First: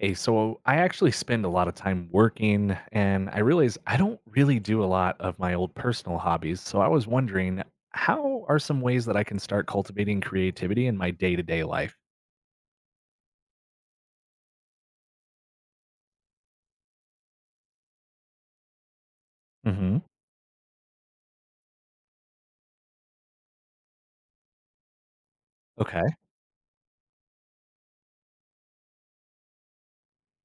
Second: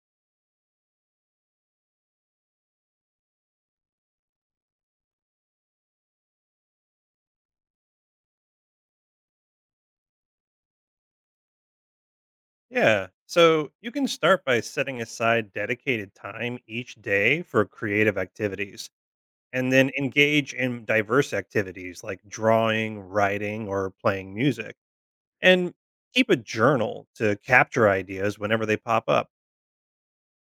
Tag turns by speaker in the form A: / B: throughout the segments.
A: Hey, so I actually spend a lot of time working, and I realize I don't really do a lot of my old personal hobbies. So I was wondering, how are some ways that I can start cultivating creativity in my day to day life?
B: Yeah. So you can start by setting aside dedicated time each day for creative activities and then
A: Hmm.
B: engage in diverse activities like drawing, writing, or playing music. And
A: Okay.
B: keep a journal to capture ideas whenever they pop up.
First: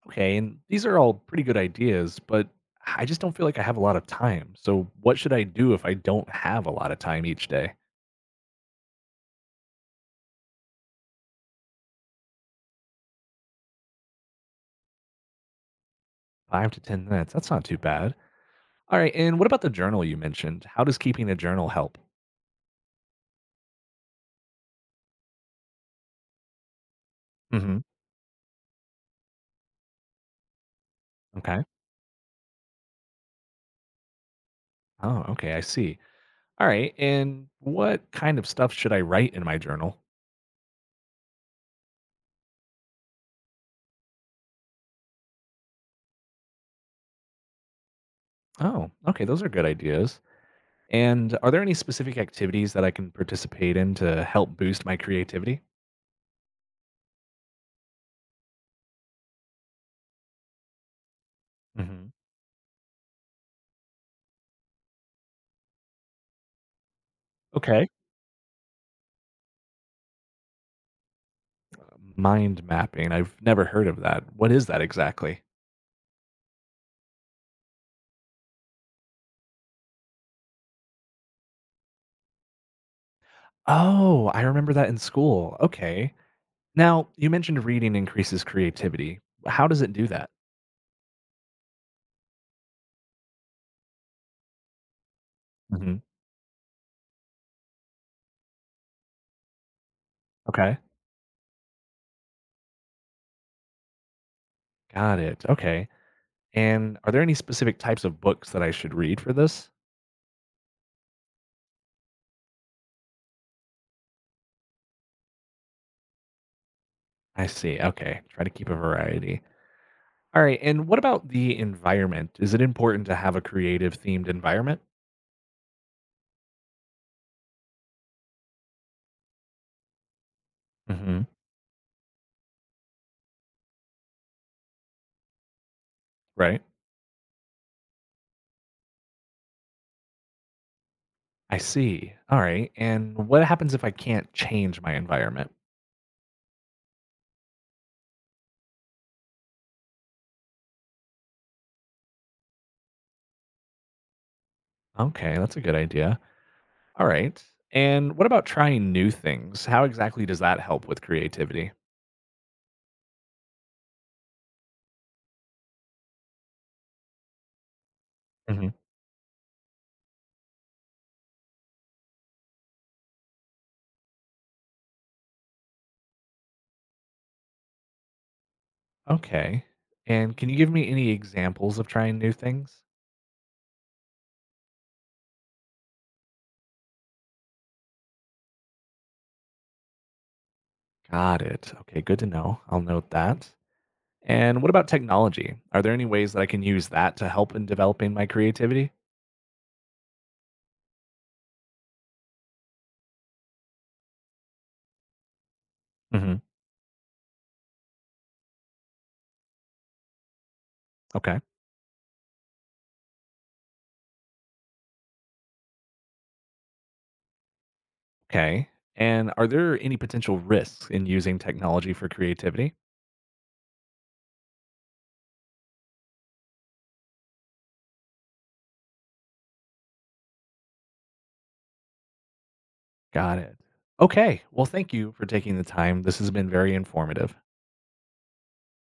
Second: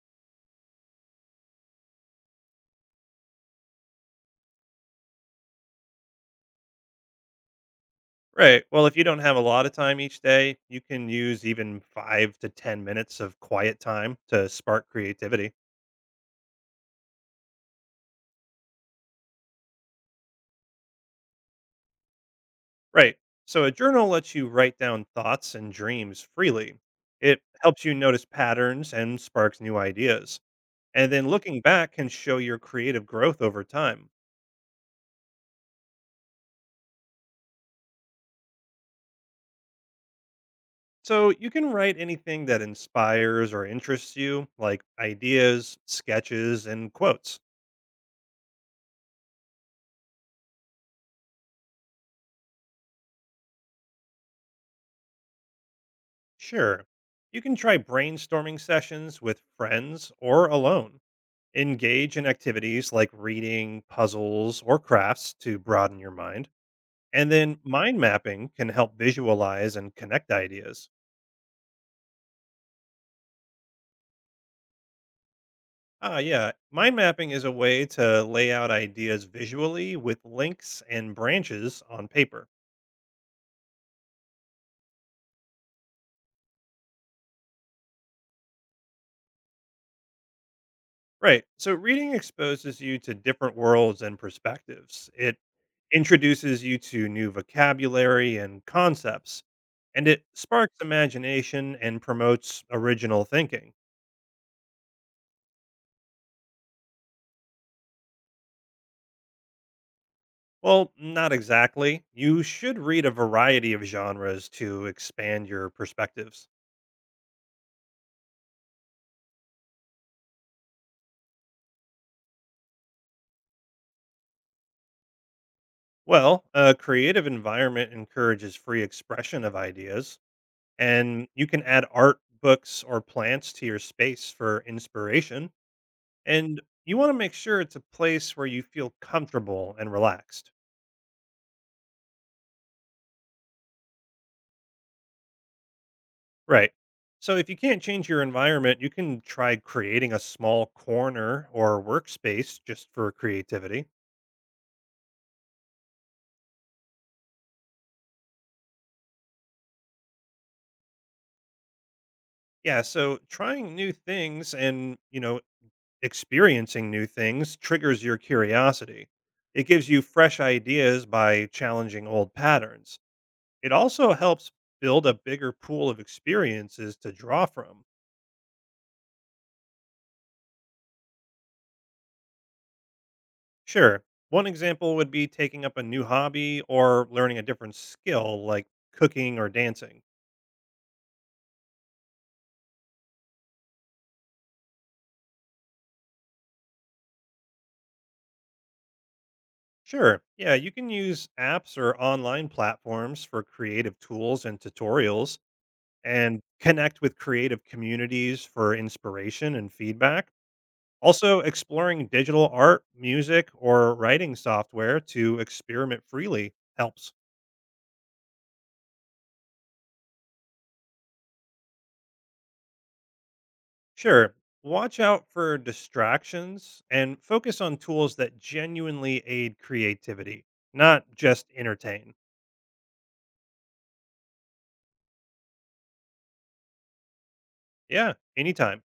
A: Okay. And these are all pretty good ideas, but I just don't feel like I have a lot of time. So what should I do if I don't have a lot of time each day?
B: Right. Well, if you don't have a lot of time each day, you can use even five to 10 minutes of quiet time to spark creativity.
A: Five to 10 minutes. That's not too bad. All right. And what about the journal you mentioned? How does keeping a journal help?
B: Right. So a journal lets you write down thoughts and dreams freely. It
A: Hmm.
B: helps you notice patterns and sparks new ideas. And then looking
A: Okay.
B: back can show your creative growth over time.
A: Oh, okay. I see. All right. And what kind of stuff should I write in my journal?
B: So you can write anything that inspires or interests you, like ideas, sketches, and quotes.
A: Oh, okay. Those are good ideas. And are there any specific activities that I can participate in to help boost my creativity?
B: Sure. You can try brainstorming sessions with friends or alone.
A: Hmm.
B: Engage in activities like reading, puzzles, or crafts to broaden your mind. And then
A: Okay.
B: mind mapping can help visualize and connect ideas.
A: Mind mapping. I've never heard of that. What is that exactly?
B: Yeah. Mind mapping is a way to lay out ideas visually with links and branches on paper.
A: Oh, I remember that in school. Okay. Now, you mentioned reading increases creativity. How does it do that?
B: Right. So reading exposes you to different worlds and perspectives. It
A: Hmm.
B: introduces you to new vocabulary and concepts, and it sparks
A: Okay.
B: imagination and promotes original thinking.
A: Got it. Okay. And are there any specific types of books that I should read for this?
B: Well, not exactly. You should read a variety of genres to expand your perspectives.
A: I see. Okay. Try to keep a variety. All right. And what about the environment? Is it important to have a creative themed environment?
B: Well, a creative environment encourages free expression of ideas,
A: Hmm.
B: and you can add art, books, or plants to your space for inspiration. And
A: Right.
B: you want to make sure it's a place where you feel comfortable and relaxed.
A: I see. All right. And what happens if I can't change my environment?
B: Right. So, if you can't change your environment, you can try creating a small corner or workspace just for creativity.
A: Okay, that's a good idea. All right. And what about trying new things? How exactly does that help with creativity?
B: Yeah, so trying new things and, experiencing new things triggers your
A: Hmm.
B: curiosity. It gives you fresh ideas by challenging old patterns. It also helps build a bigger pool of experiences to draw from.
A: Okay. And can you give me any examples of trying new things?
B: Sure, one example would be taking up a new hobby or learning a different skill like cooking or dancing.
A: Got it. Okay, good to know. I'll note that. And what about technology? Are there any ways that I can use that to help in developing my creativity?
B: Sure, yeah, you can use apps or online platforms for creative tools and tutorials
A: Hmm.
B: and connect with creative communities for inspiration and feedback.
A: Okay.
B: Also, exploring digital art, music, or writing software to experiment freely helps.
A: Okay. And are there any potential risks in using technology for creativity?
B: Sure, watch out for distractions and focus on tools that genuinely aid creativity, not just entertain.
A: Got it. Okay. Well, thank you for taking the time. This has been very informative.
B: Yeah, anytime.